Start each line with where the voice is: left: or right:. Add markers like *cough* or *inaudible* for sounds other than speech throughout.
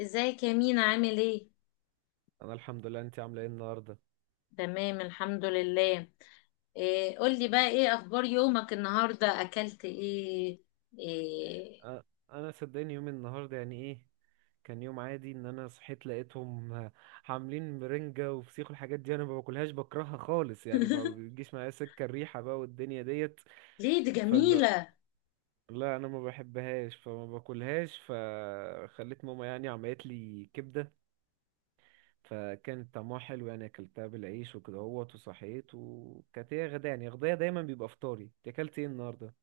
left: ازيك يا مينا؟ عامل ايه؟
right: انا الحمد لله، انت عامله ايه النهارده؟
left: تمام الحمد لله. إيه قولي بقى، ايه اخبار يومك النهارده؟ اكلت ايه؟ إيه؟
right: أ- انا صدقني يوم النهارده يعني ايه، كان يوم عادي. ان انا صحيت لقيتهم عاملين مرنجة وفسيخ والحاجات دي. انا ما باكلهاش، بكرهها خالص، يعني ما
left: *laughs*
right: بتجيش معايا سكه الريحه بقى والدنيا ديت.
left: ليه؟ دي
right: فلا
left: جميله.
right: لا انا ما بحبهاش فما باكلهاش، فخليت ماما يعني عملت لي كبده، فكانت طعمها حلو يعني. اكلتها بالعيش وكده اهوت وصحيت، وكانت هي غدا يعني، غدايا دايما بيبقى فطاري. أنت اكلت ايه النهارده؟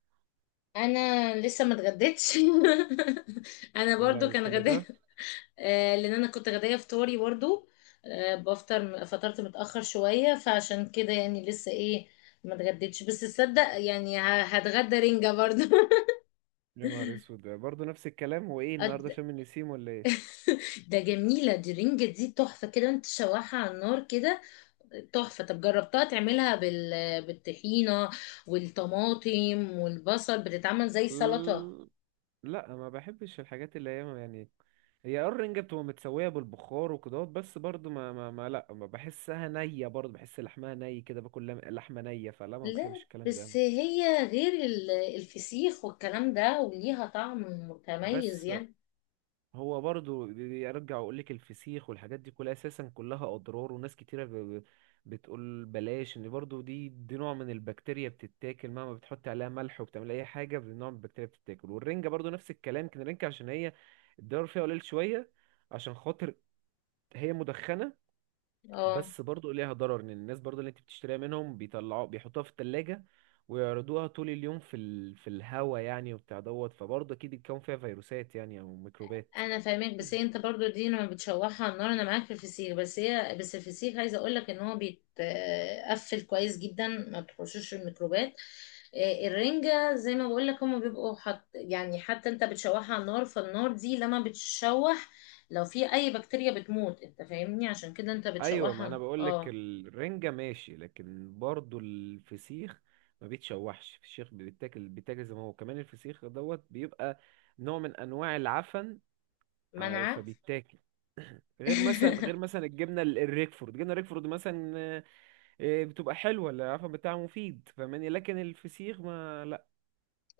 left: انا لسه ما اتغديتش. *laughs* انا
right: يا
left: برضو
right: لهوي
left: كان
right: كل
left: غداء.
right: ده؟
left: آه لان انا كنت غدايه فطاري برضو. آه بفطر، فطرت متاخر شويه فعشان كده يعني لسه ايه، ما اتغديتش. بس تصدق يعني هتغدى رنجه برضو. *laughs*
right: يا نهار اسود، ده برضه نفس الكلام، هو ايه النهارده
left: أت-
right: شم النسيم ولا ايه؟
left: ده جميلة، دي رنجة دي تحفة كده، انت شواحة على النار كده. تحفة. طب جربتها تعملها بالطحينة والطماطم والبصل، بتتعمل زي سلطة.
right: مم، لا ما بحبش الحاجات اللي هي يعني، هي آه الرنجة بتبقى متسوية بالبخار وكده، بس برضه ما لا، ما بحسها نية، برضه بحس لحمها ني كده، باكل لحمة نية، فلا ما
left: لا
right: بحبش الكلام ده.
left: بس هي غير الفسيخ والكلام ده، وليها طعم
right: بس
left: متميز يعني.
right: هو برضو بيرجع ويقول لك الفسيخ والحاجات دي كلها اساسا كلها اضرار، وناس كتيره بتقول بلاش، ان برضو دي نوع من البكتيريا بتتاكل، مهما بتحط عليها ملح وبتعمل اي حاجه، نوع من البكتيريا بتتاكل. والرنجه برضو نفس الكلام، كان الرنجه عشان هي الضرر فيها قليل شويه، عشان خاطر هي مدخنه.
left: اه
right: بس برضو ليها ضرر، ان الناس برضو اللي انت بتشتريها منهم بيطلعوا بيحطوها في التلاجة ويعرضوها طول اليوم في ال... في الهوا يعني وبتاع دوت، فبرضه اكيد الكون فيها فيروسات يعني او ميكروبات.
left: انا فاهمك، بس هي انت برضو دي لما بتشوحها على النار. انا معاك في الفسيخ بس هي، بس الفسيخ عايزه اقول لك ان هو بيتقفل كويس جدا، ما بتخشوش الميكروبات. آه، الرنجه زي ما بقول لك هما بيبقوا حط يعني، حتى انت بتشوحها على النار، فالنار دي لما بتشوح لو في اي بكتيريا بتموت، انت فاهمني؟ عشان كده انت
right: ايوه، ما انا
left: بتشوحها.
right: بقول لك
left: اه.
right: الرنجة ماشي، لكن برضو الفسيخ ما بيتشوحش، الفسيخ بيتاكل، بيتاكل زي ما هو، كمان الفسيخ دوت بيبقى نوع من انواع العفن،
left: منعه.
right: فبيتاكل. غير مثلا، غير
left: *laughs*
right: مثلا الجبنه الريكفورد، الجبنه الريكفورد مثلا آه، آه، بتبقى حلوه، العفن بتاعها مفيد، فاهماني، لكن الفسيخ ما لا.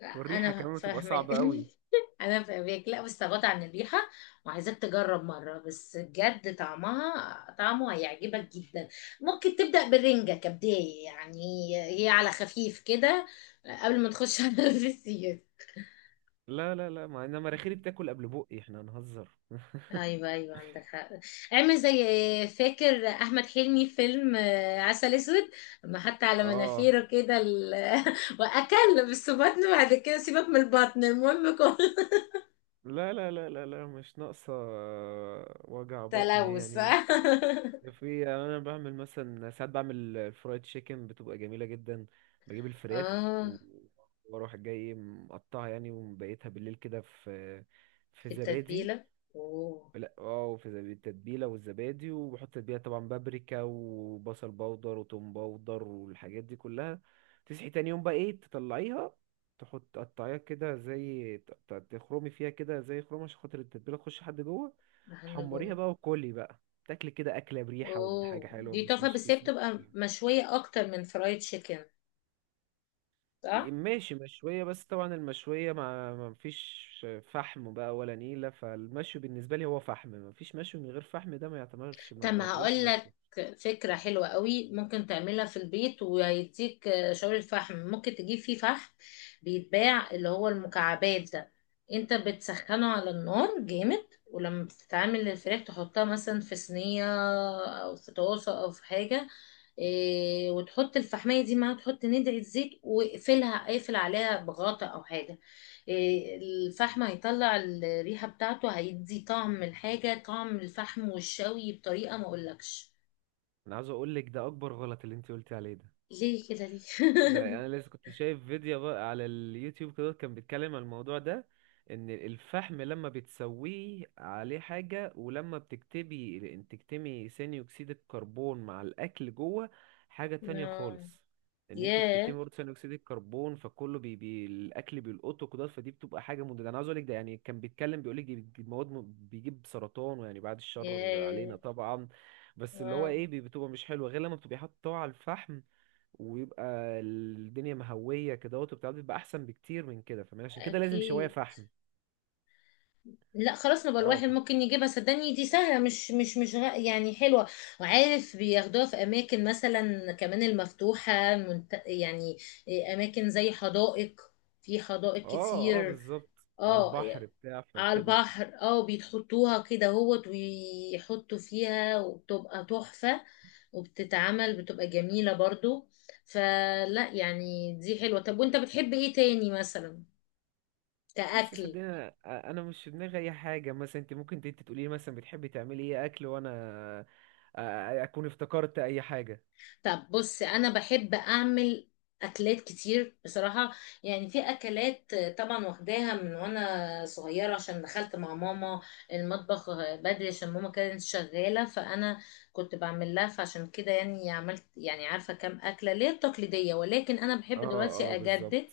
left: لا
right: والريحه
left: انا
right: كمان بتبقى
left: فاهمك.
right: صعبه قوي.
left: *laughs* انا فاهمك. لا بس غطى عن الريحه، وعايزاك تجرب مره بس بجد، طعمها طعمه هيعجبك جدا. ممكن تبدا بالرنجه كبدايه يعني، هي على خفيف كده، قبل ما تخش *laughs* على الفسيخ.
right: لا لا لا، ما انا مناخيري بتاكل قبل بقي، احنا هنهزر *laughs*
left: ايوه ايوه، عندك حق. اعمل زي، فاكر احمد حلمي في فيلم آه، عسل اسود؟ ما حتى على
right: اه،
left: مناخيره كده *laughs* واكل. بس بطنه بعد كده سيبك من البطن، المهم كل.
right: لا لا لا لا لا، مش ناقصة آه، وجع
left: *laughs*
right: بطن هي
left: تلوث.
right: يعني.
left: *laughs*
right: في يعني أنا بعمل مثلا، ساعات بعمل الفرايد تشيكن بتبقى جميلة جدا. بجيب الفراخ
left: اه،
right: وأروح جاي مقطعها يعني، ومبيتها بالليل كده في في
left: في
right: زبادي.
left: التتبيلة. اوه.
right: لا اه في التتبيله والزبادي، وبحط تتبيله طبعا بابريكا وبصل باودر وتوم باودر والحاجات دي كلها. تصحي تاني يوم بقى ايه، تطلعيها، تحط تقطعيها كده زي تخرمي فيها كده زي خرومه، عشان خاطر التتبيله تخش لحد جوه.
left: محل
right: تحمريها
left: جون.
right: بقى، وكلي بقى، تاكلي كده اكله بريحه، ودي حاجه
left: اوه
right: حلوه،
left: دي
right: مش
left: تحفة،
right: مش
left: بس هي
right: فسيخ.
left: بتبقى مشوية اكتر من فرايد تشيكن،
right: إيه،
left: صح؟
right: ماشي مشوية، بس طبعا المشوية ما فيش فحم بقى ولا نيلة، فالمشوي بالنسبة لي هو فحم، ما فيش مشوي من غير فحم، ده ما يعتبرش،
left: طب
right: ما
left: ما
right: يعتبرش
left: هقول
right: مشوي.
left: لك فكرة حلوة قوي، ممكن تعملها في البيت وهيديك آه، شاور الفحم. ممكن تجيب فيه فحم، بيتباع اللي هو المكعبات ده. انت بتسخنه على النار جامد، ولما بتتعمل الفراخ تحطها مثلا في صينية او في طاسة او في حاجة، إيه، وتحط الفحمية دي معاها، تحط ندعي زيت واقفلها، اقفل عليها بغطا او حاجة. إيه، الفحم هيطلع الريحة بتاعته، هيدي طعم الحاجة طعم الفحم والشوي بطريقة ما اقولكش.
right: انا عاوز اقول لك ده اكبر غلط، اللي انت قلتي عليه ده،
left: ليه كده
right: ده
left: ليه؟
right: انا لسه كنت شايف فيديو بقى على اليوتيوب كده، كان بيتكلم عن الموضوع ده، ان الفحم لما بتسويه عليه حاجة ولما بتكتبي، ان تكتمي ثاني اكسيد الكربون مع الاكل جوه، حاجة
left: *laughs*
right: تانية
left: آه،
right: خالص. ان انت بتكتمي
left: ياه،
right: برضه ثاني اكسيد الكربون، فكله بي الاكل بيلقطه كده، فدي بتبقى حاجة مضره. انا عاوز اقول لك ده، يعني كان بيتكلم بيقول لك دي بتجيب مواد بيجيب سرطان، ويعني بعد الشر
left: ياه.
right: علينا طبعا. بس اللي هو
left: اه.
right: ايه بتبقى مش حلوه غير لما بتبقي حاطه على الفحم، ويبقى الدنيا مهوية كده وبتاع، بيبقى أحسن بكتير من كده، فاهماني، عشان كده لازم شواية
left: اكيد.
right: فحم.
left: لا خلاص، نبقى
right: اه
left: الواحد ممكن يجيبها، صدقني دي سهلة، مش مش يعني حلوة. وعارف بياخدوها في أماكن مثلا كمان المفتوحة يعني إيه، أماكن زي حدائق. في حدائق
right: اه اه
left: كتير.
right: بالظبط، على
left: اه
right: البحر بتاع
left: على
right: فكده.
left: البحر. اه بيتحطوها كده هوت، ويحطوا فيها وبتبقى تحفة، وبتتعمل بتبقى جميلة برضو. فلا يعني دي حلوة. طب وانت بتحب ايه تاني مثلا
right: بص
left: كأكل؟
right: صدقني انا، أنا مش في دماغي اي حاجه، مثلا انت ممكن انت تقولي لي مثلا بتحبي تعملي ايه اكل، وانا أ- اكون افتكرت اي حاجه.
left: طب بص، انا بحب اعمل اكلات كتير بصراحه. يعني في اكلات طبعا واخداها من وانا صغيره، عشان دخلت مع ماما المطبخ بدري، عشان ماما كانت شغاله، فانا كنت بعمل لها. فعشان كده يعني عملت، يعني عارفه كام اكله ليه التقليديه، ولكن انا
right: اه
left: بحب دلوقتي
right: اه بالظبط.
left: اجدد،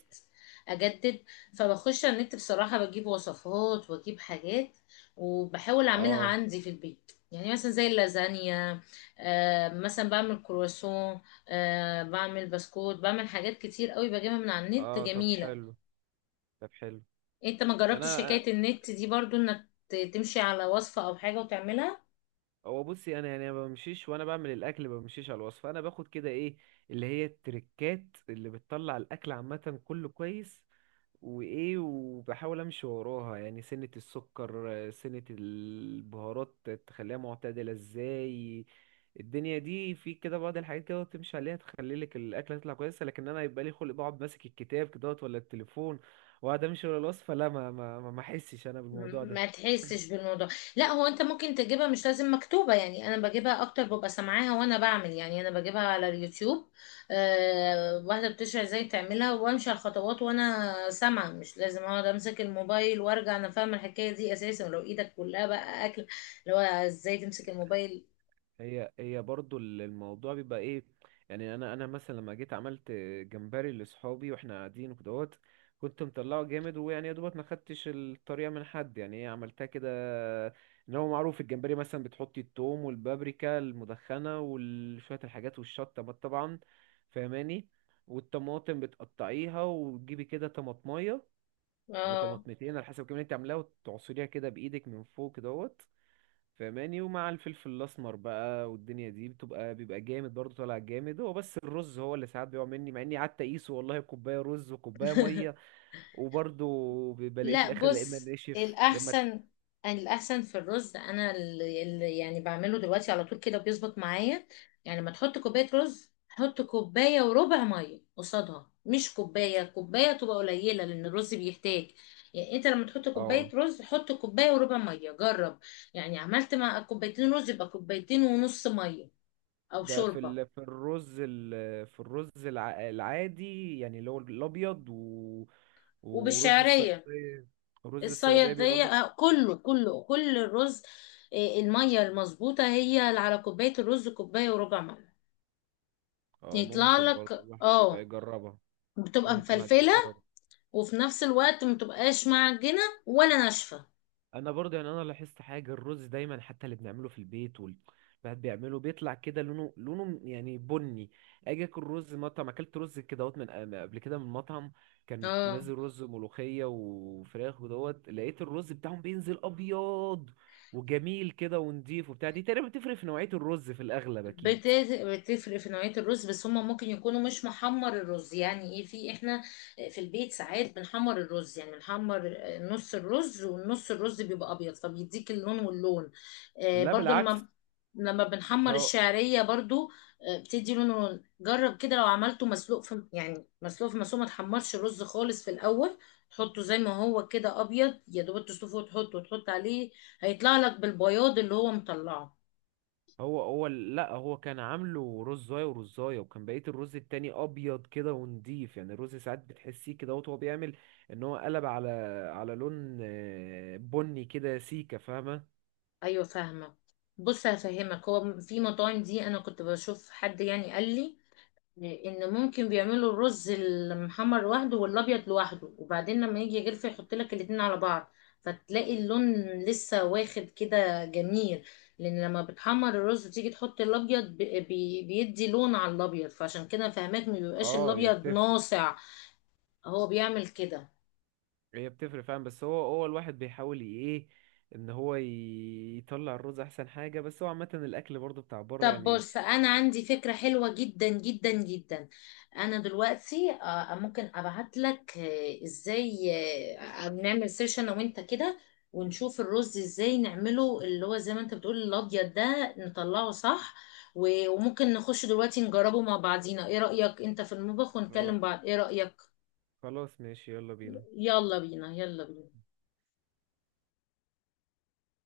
left: اجدد. فبخش على النت بصراحه، بجيب وصفات واجيب حاجات وبحاول اعملها
right: اه
left: عندي في البيت، يعني مثلا زي اللازانيا. آه، مثلا بعمل كرواسون، آه، بعمل بسكوت، بعمل حاجات كتير قوي بجيبها من على النت
right: اه طب
left: جميلة.
right: حلو، طب حلو.
left: انت ما جربتش
right: انا
left: حكاية النت دي برضو؟ انك تمشي على وصفة او حاجة وتعملها؟
right: هو بصي، انا يعني ما بمشيش وانا بعمل الاكل، ما بمشيش على الوصفه، انا باخد كده ايه، اللي هي التركات اللي بتطلع الاكل عامه كله كويس، وايه وبحاول امشي وراها، يعني سنه السكر آه، سنه البهارات تخليها معتدله ازاي، الدنيا دي، في كده بعض الحاجات كده تمشي عليها تخلي لك الاكله تطلع كويسه. لكن انا يبقى لي خلق بقعد ماسك الكتاب كده ولا التليفون واقعد امشي ورا الوصفه؟ لا ما احسش انا بالموضوع
left: ما
right: ده.
left: تحسش بالموضوع؟ لا هو انت ممكن تجيبها مش لازم مكتوبة. يعني انا بجيبها اكتر ببقى سامعاها وانا بعمل، يعني انا بجيبها على اليوتيوب. أه واحدة بتشرح ازاي تعملها، وامشي على الخطوات وانا سامعة، مش لازم اقعد امسك الموبايل. وارجع انا فاهمة الحكاية دي اساسا، ولو ايدك كلها بقى اكل، اللي هو ازاي تمسك الموبايل؟
right: هي برضو الموضوع بيبقى ايه، يعني انا مثلا لما جيت عملت جمبري لاصحابي، واحنا قاعدين وكدهوت، كنت مطلعه جامد، ويعني يا دوبك ما خدتش الطريقه من حد يعني، ايه، عملتها كده. ان هو معروف الجمبري مثلا بتحطي التوم والبابريكا المدخنه وشويه الحاجات والشطه بقى طبعا، فاهماني. والطماطم بتقطعيها وتجيبي كده طماطميه او
left: اه.
right: طماطمتين على حسب، كمان انت عاملاها وتعصريها كده بايدك من فوق كدهوت، فماني، ومع الفلفل الاسمر بقى، والدنيا دي بتبقى بيبقى جامد برضه طالع جامد. هو بس الرز هو اللي ساعات بيقع مني، مع اني قعدت اقيسه والله، كوبايه رز وكوبايه ميه،
left: *laughs*
right: وبرضه بلاقيه في
left: لا
right: الاخر لا اما
left: بص،
right: ناشف لا اما.
left: الأحسن الأحسن في الرز، أنا اللي يعني بعمله دلوقتي على طول كده بيظبط معايا. يعني لما تحط كوباية رز، حط كوباية وربع مية قصادها، مش كوباية كوباية، تبقى قليلة لأن الرز بيحتاج. يعني أنت لما تحط
right: اه،
left: كوباية رز، حط كوباية وربع مية، جرب. يعني عملت مع كوبايتين رز، يبقى كوبايتين ونص مية أو
right: ده في
left: شوربة.
right: ال... في الرز ال... في الرز العادي يعني، اللي هو الابيض و... ورز
left: وبالشعرية
right: الصياديه. رز الصياديه بيبقى
left: الصيادية
right: برضه
left: آه، كله كله كل الرز آه، المية المظبوطة هي اللي على كوباية الرز كوباية وربع مية.
right: اه،
left: يطلع
right: ممكن برضه
left: لك
right: الواحد يبقى
left: اه،
right: يجربها، او
left: بتبقى
right: ممكن الواحد يبقى
left: مفلفلة
right: يجربها.
left: وفي نفس الوقت متبقاش معجنة ولا ناشفة.
right: انا برضه يعني انا لاحظت حاجه، الرز دايما حتى اللي بنعمله في البيت وال الواحد بيعمله بيطلع كده لونه لونه يعني بني. اجي اكل رز مطعم، اكلت رز كده اهوت من قبل كده من مطعم، كان
left: اه
right: نازل رز ملوخيه وفراخ ودوت، لقيت الرز بتاعهم بينزل ابيض وجميل كده ونضيف وبتاع، دي تقريبا بتفرق في نوعيه الرز في الاغلب
left: بت-
right: اكيد.
left: بتفرق في نوعية الرز، بس هما ممكن يكونوا مش محمر الرز. يعني ايه؟ في احنا في البيت ساعات بنحمر الرز، يعني بنحمر نص الرز والنص الرز بيبقى ابيض، فبيديك اللون واللون. آه
right: لا
left: برضو
right: بالعكس،
left: لما بنحمر الشعرية برضو آه، بتدي لون ولون. جرب كده لو عملته مسلوق، في يعني مسلوق، في مسلوق ما تحمرش الرز خالص في الاول، تحطه زي ما هو كده ابيض، يا دوب تسلقه وتحطه وتحط عليه. هيطلع لك بالبياض اللي هو مطلعه.
right: هو لا، هو كان عامله رزاية ورزاية، وكان بقية الرز التاني أبيض كده ونضيف، يعني الرز ساعات بتحسيه كده وهو بيعمل، إن هو قلب على على لون آه، بني كده سيكة، فاهمة.
left: ايوه فاهمه. بص هفهمك، هو في مطاعم دي انا كنت بشوف حد يعني قال لي ان ممكن بيعملوا الرز المحمر لوحده والابيض لوحده، وبعدين لما يجي يغلف يحط لك الاتنين على بعض، فتلاقي اللون لسه واخد كده جميل. لان لما بتحمر الرز وتيجي تحط الابيض بيدي لون على الابيض، فعشان كده فهماك ما بيبقاش
right: اه هي
left: الابيض
right: بتفرق.
left: ناصع. هو بيعمل كده.
right: هي بتفرق فاهم، بس هو الواحد بيحاول ايه، ان هو يطلع الرز احسن حاجة، بس هو عامة الاكل برضو بتاع بره
left: طب
right: يعني.
left: بص انا عندي فكرة حلوة جدا جدا جدا. انا دلوقتي آه، ممكن ابعت لك آه، ازاي، آه، نعمل سيرش انا وانت كده، ونشوف الرز ازاي نعمله اللي هو زي ما انت بتقول، الابيض ده نطلعه صح. وممكن نخش دلوقتي نجربه مع بعضينا، ايه رأيك؟ انت في المطبخ ونكلم
right: آه،
left: بعض، ايه رأيك؟
right: خلاص ماشي، يلا بينا.
left: يلا بينا. يلا بينا.